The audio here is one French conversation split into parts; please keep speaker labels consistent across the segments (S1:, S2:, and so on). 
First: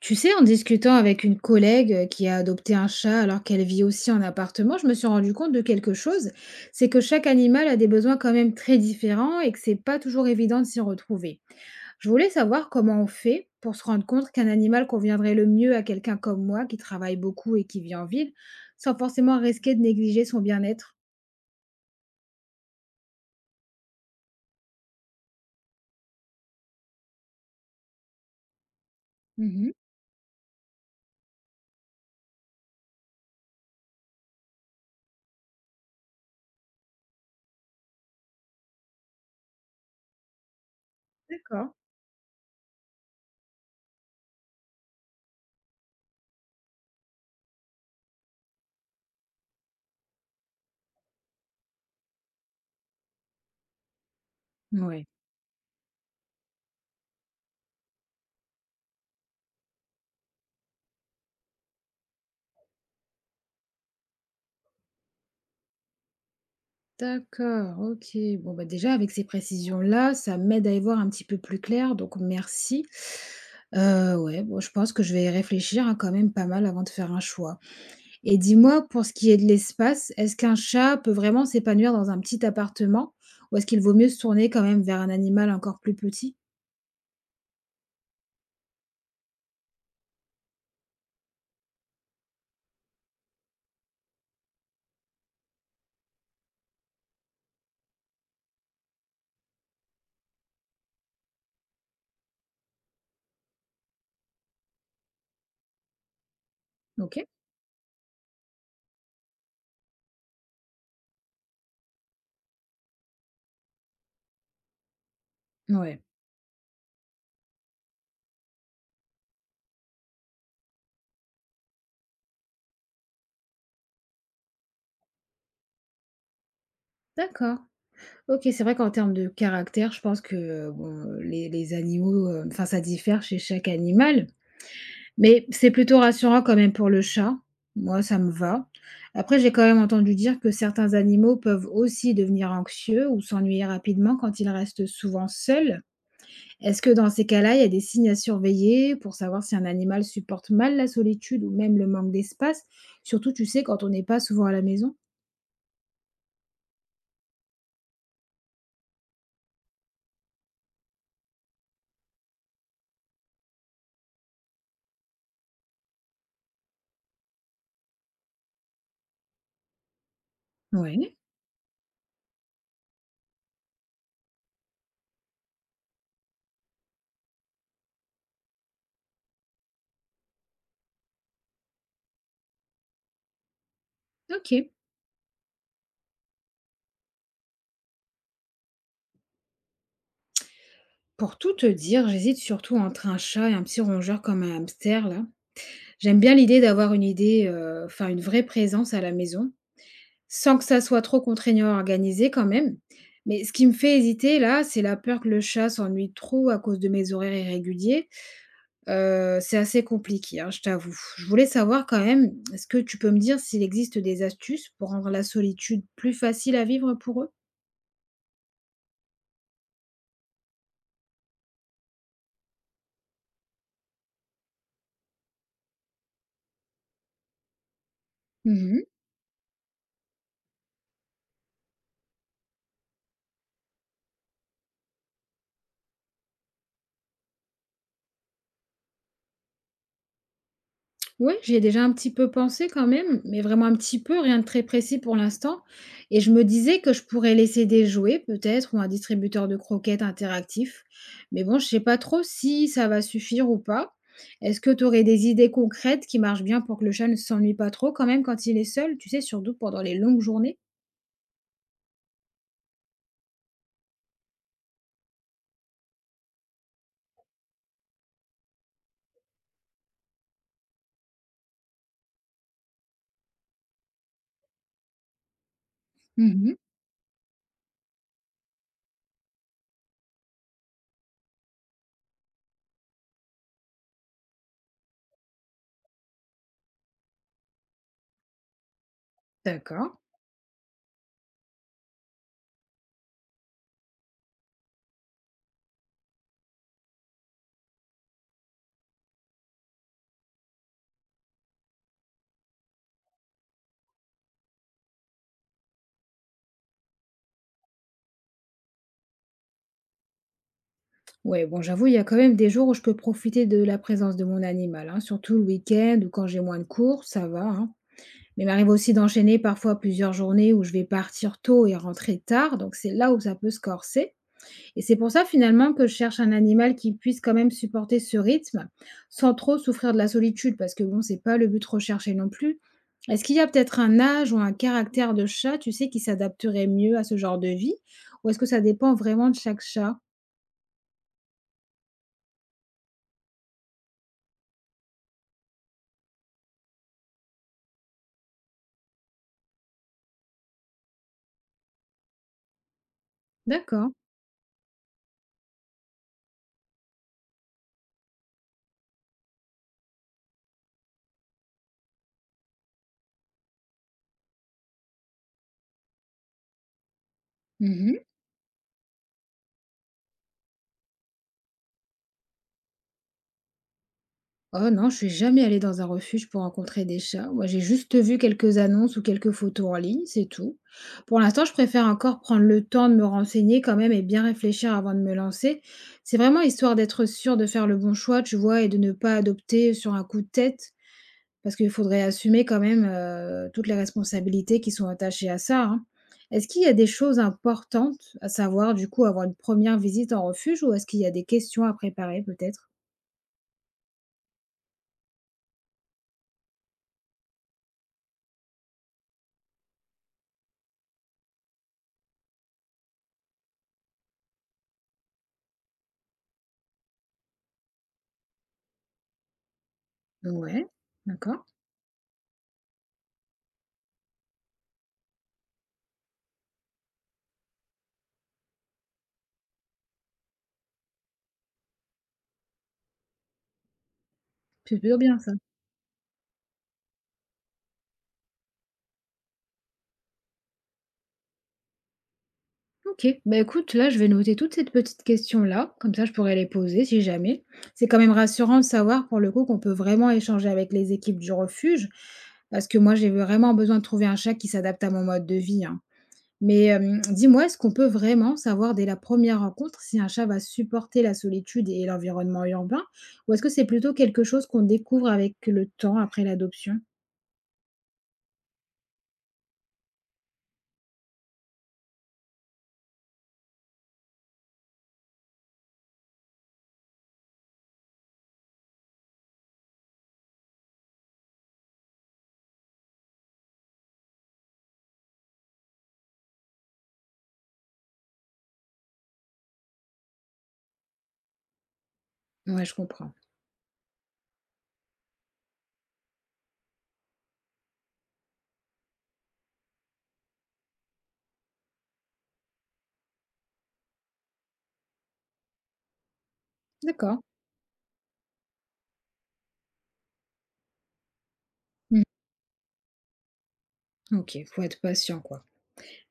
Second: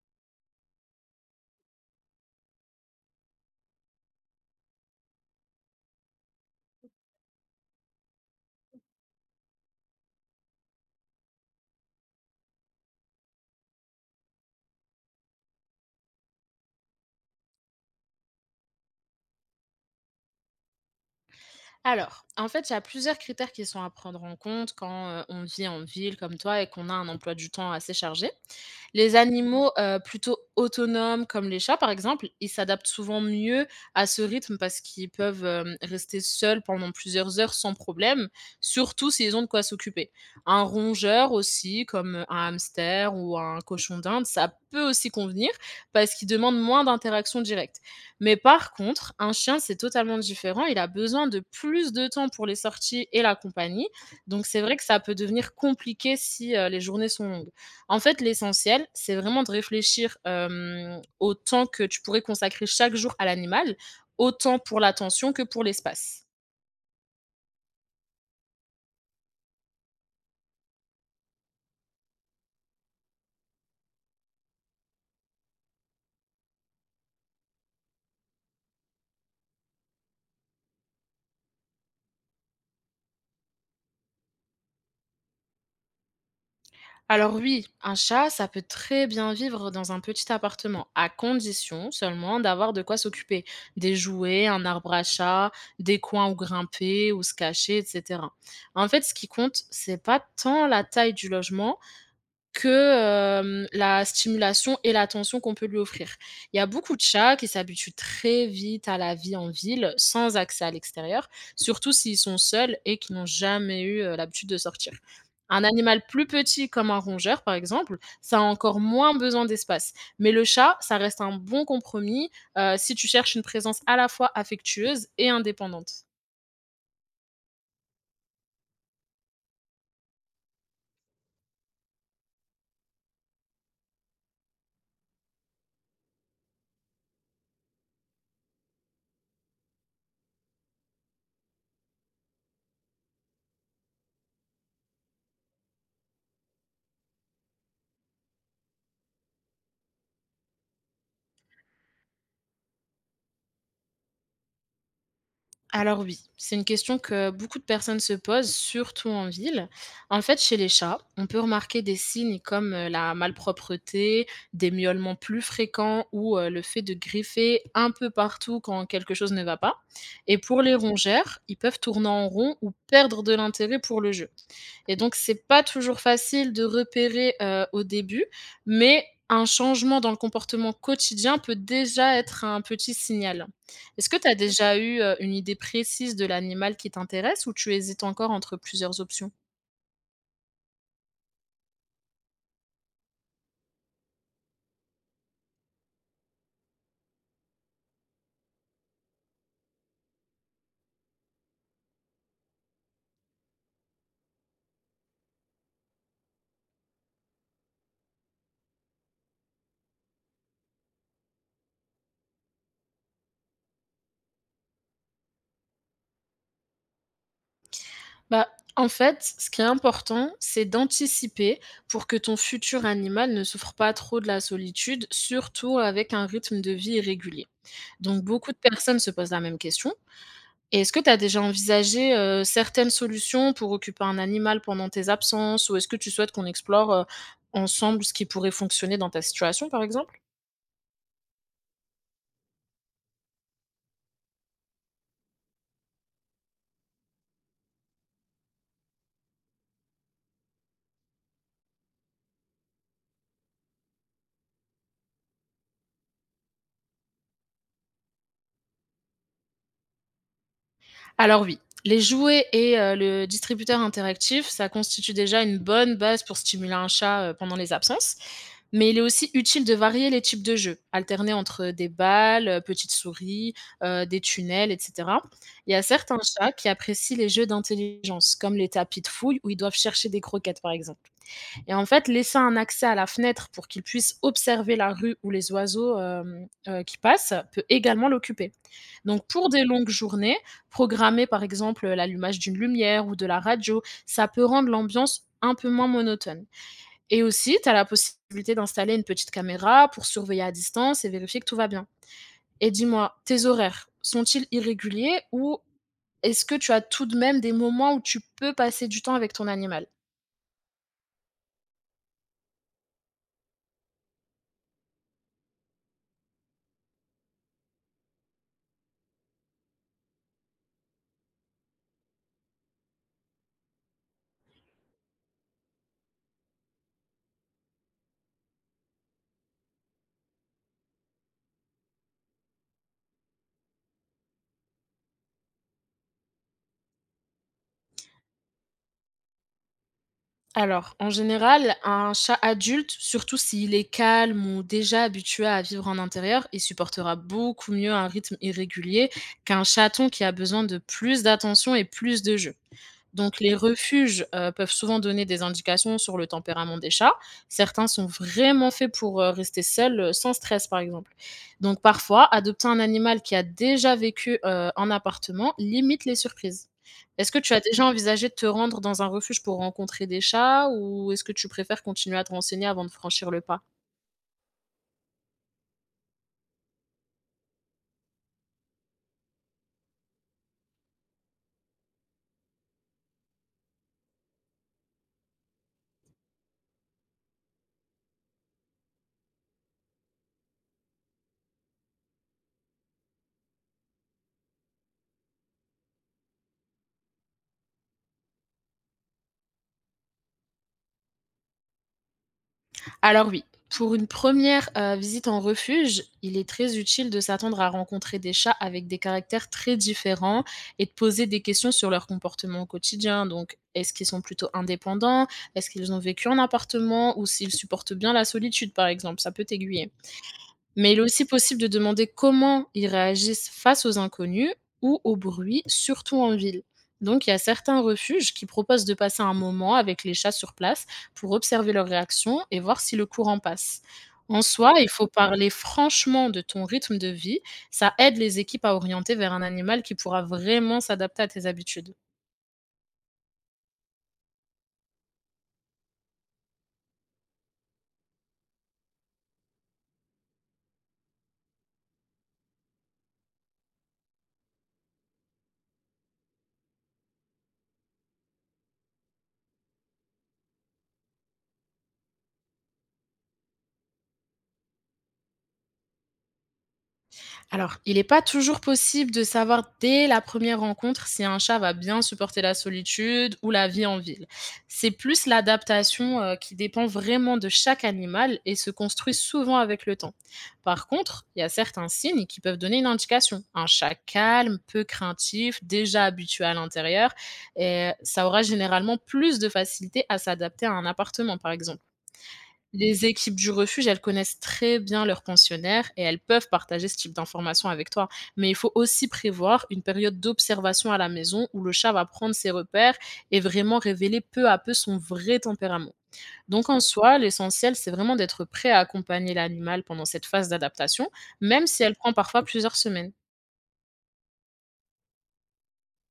S1: Tu sais, en discutant avec une collègue qui a adopté un chat alors qu'elle vit aussi en appartement, je me suis rendu compte de quelque chose, c'est que chaque animal a des besoins quand même très différents et que c'est pas toujours évident de s'y retrouver. Je voulais savoir comment on fait pour se rendre compte qu'un animal conviendrait le mieux à quelqu'un comme moi qui travaille beaucoup et qui vit en ville, sans forcément risquer de négliger son bien-être.
S2: Alors, en fait, il y a plusieurs critères qui sont à prendre en compte quand on vit en ville comme toi et qu'on a un emploi du temps assez chargé. Les animaux
S1: Mhm.
S2: plutôt autonomes, comme les chats par exemple, ils s'adaptent souvent mieux à ce rythme parce qu'ils peuvent rester seuls pendant plusieurs heures sans problème, surtout s'ils ont de quoi s'occuper. Un rongeur
S1: D'accord.
S2: aussi, comme un hamster ou un cochon d'Inde, ça peut aussi convenir parce qu'il demande moins d'interaction directe. Mais par contre, un chien, c'est totalement différent. Il a besoin de plus de temps pour les sorties et la compagnie. Donc, c'est vrai que ça
S1: Oui.
S2: peut devenir compliqué si, les journées sont longues. En fait, l'essentiel, c'est vraiment de réfléchir, au temps que tu pourrais consacrer chaque jour à l'animal, autant pour l'attention que pour l'espace.
S1: D'accord, OK. Bon, bah, déjà avec ces précisions-là, ça m'aide à y voir un petit peu plus clair, donc merci. Ouais, bon, je pense que je vais y réfléchir, hein, quand même pas mal avant de faire un choix et dis-moi pour ce qui est de l'espace, est-ce qu'un chat peut vraiment s'épanouir dans un petit appartement? Ou est-ce qu'il vaut mieux se tourner quand même vers un animal encore plus petit?
S2: Alors oui, un chat, ça peut très bien vivre dans un petit appartement, à condition seulement d'avoir de quoi s'occuper. Des jouets, un arbre à chat, des coins où grimper, où se cacher, etc. En fait, ce qui compte, c'est pas tant la taille du logement que, la stimulation et l'attention qu'on peut lui offrir. Il y a beaucoup de
S1: OK,
S2: chats qui s'habituent très vite à la vie en ville, sans accès à l'extérieur, surtout s'ils sont seuls et qu'ils n'ont jamais eu l'habitude de sortir. Un animal
S1: ouais,
S2: plus petit comme un rongeur, par exemple, ça a encore moins besoin d'espace. Mais le chat, ça reste un bon compromis, si tu cherches une présence à la fois affectueuse et indépendante.
S1: d'accord. OK, c'est vrai qu'en termes de caractère, je pense que, bon, les animaux, enfin ça diffère chez chaque animal. Mais c'est plutôt rassurant quand même pour le chat. Moi, ça me va. Après, j'ai quand même entendu dire que certains animaux peuvent aussi devenir anxieux ou s'ennuyer rapidement quand ils restent souvent seuls. Est-ce que dans ces cas-là, il y a des signes à surveiller pour savoir si un animal supporte mal la solitude ou même le manque d'espace? Surtout, tu sais, quand on n'est pas souvent à la maison?
S2: Alors oui, c'est une question que beaucoup de personnes se posent, surtout en ville. En fait, chez les chats, on peut remarquer des signes comme la malpropreté, des miaulements plus fréquents ou le fait de griffer un peu partout quand quelque chose ne va pas. Et pour les
S1: Ouais,
S2: rongeurs, ils peuvent tourner en rond ou perdre de l'intérêt pour le jeu. Et donc c'est pas toujours facile de repérer au début, mais un changement dans le comportement quotidien peut déjà être un petit signal. Est-ce que tu as
S1: ok.
S2: déjà eu une idée précise de l'animal qui t'intéresse ou tu hésites encore entre plusieurs options?
S1: Pour tout te dire, j'hésite surtout entre un chat et un petit rongeur comme un hamster, là. J'aime bien l'idée d'avoir une idée, enfin une vraie présence à la maison, sans que ça soit trop contraignant à organiser quand même. Mais ce qui me fait hésiter là, c'est la peur que le chat s'ennuie trop à cause de mes horaires irréguliers. C'est assez compliqué, hein, je t'avoue. Je voulais savoir quand même, est-ce que tu peux me dire s'il existe des astuces pour rendre la solitude plus facile à vivre pour eux?
S2: Bah, en fait, ce qui est important, c'est d'anticiper pour que ton futur animal ne souffre pas trop de la solitude, surtout avec un rythme de vie irrégulier. Donc beaucoup de
S1: Mmh.
S2: personnes se posent la même question. Et est-ce que tu as déjà envisagé certaines solutions pour occuper un animal pendant tes absences? Ou est-ce que tu souhaites qu'on explore ensemble ce qui pourrait fonctionner dans ta situation, par exemple?
S1: Ouais, j'ai déjà un petit peu pensé quand même, mais vraiment un petit peu, rien de très précis pour l'instant. Et je me disais que je pourrais laisser des jouets peut-être ou un distributeur de croquettes interactif. Mais bon, je sais pas trop si ça va suffire ou pas. Est-ce que tu aurais des idées concrètes qui marchent bien pour que le chat ne s'ennuie pas trop quand même quand il est seul, tu sais, surtout pendant les longues journées?
S2: Alors oui, les jouets et le distributeur interactif, ça constitue déjà une bonne base pour stimuler un chat, pendant les absences. Mais il est aussi utile de varier les types de jeux, alterner entre des balles, petites souris, des tunnels, et cetera. Il y a certains chats
S1: Mhm,
S2: qui apprécient les jeux d'intelligence, comme les tapis de fouille où ils doivent chercher des croquettes, par exemple. Et en fait, laisser un accès à la fenêtre pour qu'il puisse observer la rue ou les oiseaux qui passent, peut également l'occuper. Donc pour des longues
S1: d'accord.
S2: journées, programmer par exemple, l'allumage d'une lumière ou de la radio, ça peut rendre l'ambiance un peu moins monotone. Et aussi, tu as la possibilité d'installer une petite caméra pour surveiller à distance et vérifier que tout va bien. Et dis-moi, tes horaires sont-ils irréguliers ou est-ce que tu as tout de même des moments où tu peux passer du temps avec ton animal?
S1: Ouais, bon, j'avoue, il y a quand même des jours où je peux profiter de la présence de mon animal, hein, surtout le week-end ou quand j'ai moins de cours, ça va, hein. Mais il m'arrive aussi d'enchaîner parfois plusieurs journées où je vais partir tôt et rentrer tard, donc c'est là où ça peut se corser. Et c'est pour ça finalement que je cherche un animal qui puisse quand même supporter ce rythme sans trop souffrir de la solitude, parce que bon, c'est pas le but recherché non plus. Est-ce qu'il y a peut-être un âge ou un caractère de chat, tu sais, qui s'adapterait mieux à ce genre de vie? Ou est-ce que ça dépend vraiment de chaque chat?
S2: Alors, en général, un chat adulte, surtout s'il est calme ou déjà habitué à vivre en intérieur, il supportera beaucoup mieux un rythme irrégulier qu'un chaton qui a besoin de plus d'attention et plus de jeu. Donc les
S1: D'accord.
S2: refuges peuvent souvent donner des indications sur le tempérament des chats. Certains sont vraiment faits pour rester seuls, sans stress, par exemple. Donc parfois, adopter un animal qui a déjà vécu en appartement limite les surprises. Est-ce que tu as déjà envisagé de te rendre dans un refuge pour rencontrer des chats ou est-ce que tu préfères continuer à te renseigner avant de franchir le pas?
S1: Oh non, je suis jamais allée dans un refuge pour rencontrer des chats. Moi, j'ai juste vu quelques annonces ou quelques photos en ligne, c'est tout. Pour l'instant, je préfère encore prendre le temps de me renseigner quand même et bien réfléchir avant de me lancer. C'est vraiment histoire d'être sûre de faire le bon choix, tu vois, et de ne pas adopter sur un coup de tête, parce qu'il faudrait assumer quand même toutes les responsabilités qui sont attachées à ça, hein. Est-ce qu'il y a des choses importantes à savoir, du coup, avant une première visite en refuge, ou est-ce qu'il y a des questions à préparer peut-être?
S2: Alors oui, pour une première visite en refuge, il est très utile de s'attendre à rencontrer des chats avec des caractères très différents et de poser des questions sur leur comportement au quotidien. Donc, est-ce qu'ils sont plutôt indépendants? Est-ce qu'ils ont vécu en appartement? Ou s'ils supportent bien la solitude, par exemple? Ça peut t'aiguiller.
S1: Ouais,
S2: Mais il est aussi
S1: d'accord.
S2: possible de demander comment ils réagissent face aux inconnus ou au bruit, surtout en ville. Donc il y a certains refuges qui proposent de passer un moment avec les chats sur place pour observer leurs réactions et voir si le courant passe. En soi,
S1: C'est
S2: il
S1: plutôt
S2: faut
S1: bien ça.
S2: parler franchement de ton rythme de vie. Ça aide les équipes à orienter vers un animal qui pourra vraiment s'adapter à tes habitudes.
S1: OK. Bah, écoute, là, je vais noter toutes ces petites questions-là, comme ça je pourrais les poser si jamais. C'est quand même rassurant de savoir pour le coup qu'on peut vraiment échanger avec les équipes du refuge, parce que moi j'ai vraiment besoin de trouver un chat qui s'adapte à mon mode de vie, hein. Mais dis-moi, est-ce qu'on peut vraiment savoir dès la première rencontre si un chat va supporter la solitude et l'environnement urbain? Ou est-ce que c'est plutôt quelque chose qu'on découvre avec le temps après l'adoption?
S2: Alors, il n'est pas toujours possible de savoir dès la première rencontre si un chat va bien supporter la solitude ou la vie en ville. C'est plus l'adaptation qui dépend vraiment de chaque animal et se construit souvent avec le temps. Par contre, il y a certains signes qui peuvent donner une indication. Un chat calme, peu craintif, déjà habitué à l'intérieur, et ça aura généralement plus de facilité à s'adapter à un appartement, par exemple.
S1: Ouais, je
S2: Les
S1: comprends.
S2: équipes du refuge, elles connaissent très bien leurs pensionnaires et elles peuvent partager ce type d'informations avec toi. Mais il faut aussi prévoir une période d'observation à la maison où le chat va prendre ses repères et vraiment révéler peu à peu son vrai tempérament. Donc en soi,
S1: D'accord.
S2: l'essentiel, c'est vraiment d'être prêt à accompagner l'animal pendant cette phase d'adaptation, même si elle
S1: Mmh.
S2: prend parfois plusieurs semaines.
S1: OK, faut être patient, quoi.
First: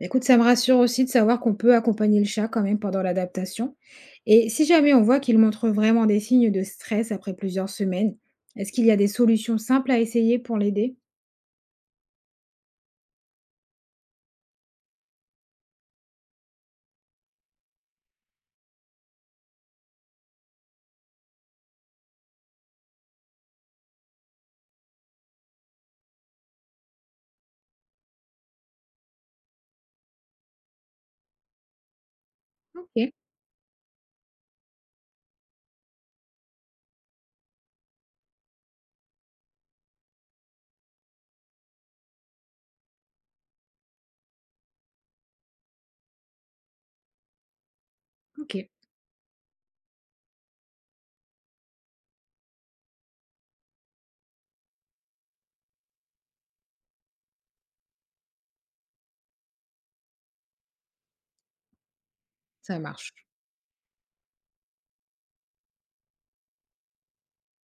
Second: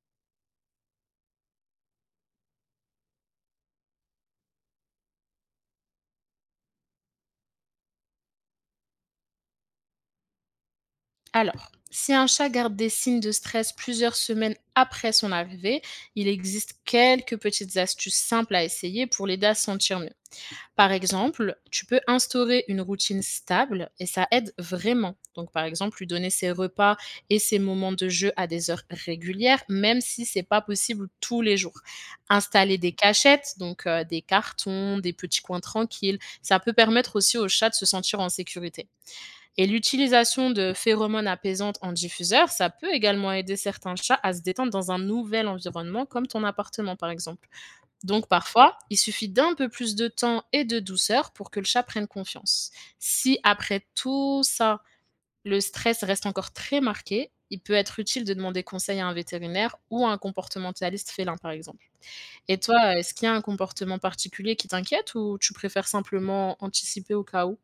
S1: Écoute, ça me rassure aussi de savoir qu'on peut accompagner le chat quand même pendant l'adaptation. Et si jamais on voit qu'il montre vraiment des signes de stress après plusieurs semaines, est-ce qu'il y a des solutions simples à essayer pour l'aider?
S2: Alors, si un chat garde des signes de stress plusieurs semaines après son arrivée, il existe quelques petites astuces simples à essayer pour l'aider à se sentir mieux. Par exemple, tu peux instaurer une routine stable et ça aide vraiment. Donc, par exemple, lui donner ses repas et ses moments de jeu à des heures régulières, même si c'est pas possible tous les jours. Installer des
S1: Ok,
S2: cachettes, donc des cartons, des petits coins tranquilles, ça peut permettre aussi au chat de se sentir en sécurité. Et l'utilisation de phéromones apaisantes en diffuseur, ça peut également aider certains chats à se détendre dans un nouvel environnement, comme ton appartement, par exemple. Donc
S1: ok,
S2: parfois, il suffit d'un peu plus de temps et de douceur pour que le chat prenne confiance. Si après tout ça, le stress reste encore très marqué, il peut être utile de demander conseil à un vétérinaire ou à un comportementaliste félin, par exemple. Et
S1: ça
S2: toi, est-ce
S1: marche.
S2: qu'il y a un comportement particulier qui t'inquiète ou tu préfères simplement anticiper au cas où?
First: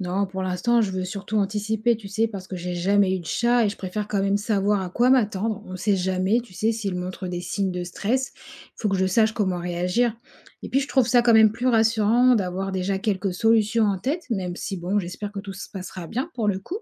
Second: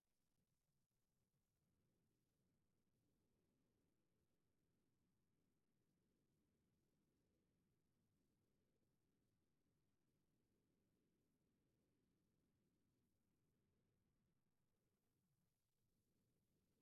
S1: Non, pour l'instant, je veux surtout anticiper, tu sais, parce que j'ai jamais eu de chat et je préfère quand même savoir à quoi m'attendre. On ne sait jamais, tu sais, s'il montre des signes de stress, il faut que je sache comment réagir. Et puis, je trouve ça quand même plus rassurant d'avoir déjà quelques solutions en tête, même si, bon, j'espère que tout se passera bien pour le coup.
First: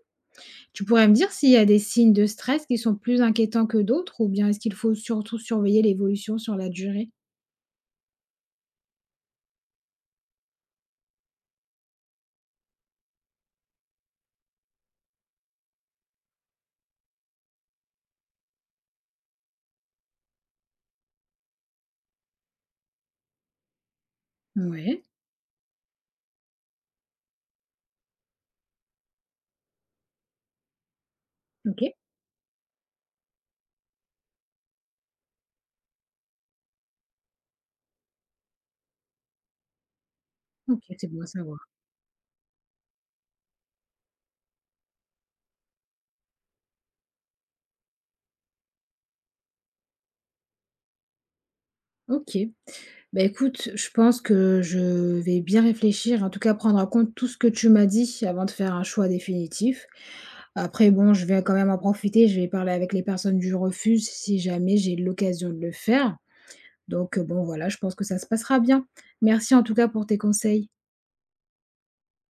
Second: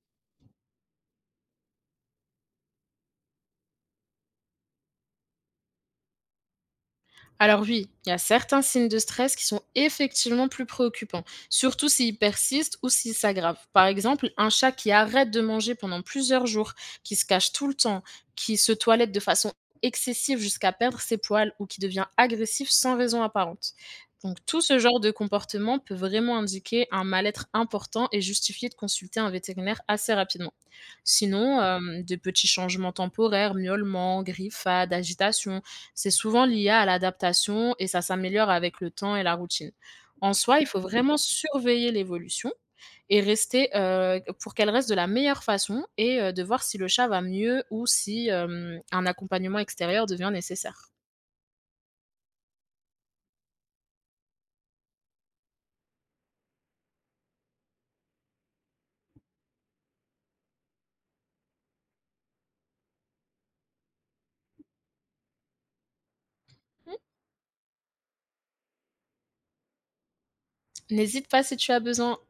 S1: Tu pourrais me dire s'il y a des signes de stress qui sont plus inquiétants que d'autres ou bien est-ce qu'il faut surtout surveiller l'évolution sur la durée?
S2: Alors oui, il y a certains signes de stress qui sont effectivement plus préoccupants, surtout s'ils persistent ou s'ils s'aggravent. Par exemple, un chat qui arrête de manger pendant plusieurs jours, qui se cache tout le temps, qui se toilette de façon excessive jusqu'à perdre ses poils ou qui devient agressif sans raison apparente. Donc tout ce genre
S1: Ouais,
S2: de comportement peut vraiment indiquer un mal-être important et justifier de consulter un vétérinaire assez rapidement. Sinon,
S1: ok.
S2: de petits changements temporaires, miaulements, griffades, agitation. C'est souvent lié à l'adaptation et ça s'améliore avec le temps et la routine. En soi, il faut
S1: Ok, c'est
S2: vraiment
S1: bon à savoir.
S2: surveiller l'évolution et rester, pour qu'elle reste de la meilleure façon et de voir si le chat va mieux ou si un accompagnement extérieur devient nécessaire.
S1: Ok. Bah, écoute, je pense que je vais bien réfléchir, en tout cas prendre en compte tout ce que tu m'as dit avant de faire un choix définitif. Après, bon, je vais quand même en profiter, je vais parler avec les personnes du refuge si jamais j'ai l'occasion de le faire.
S2: Mmh.
S1: Donc, bon, voilà, je pense que ça se passera bien. Merci en tout cas pour tes conseils.
S2: N'hésite pas si tu as besoin.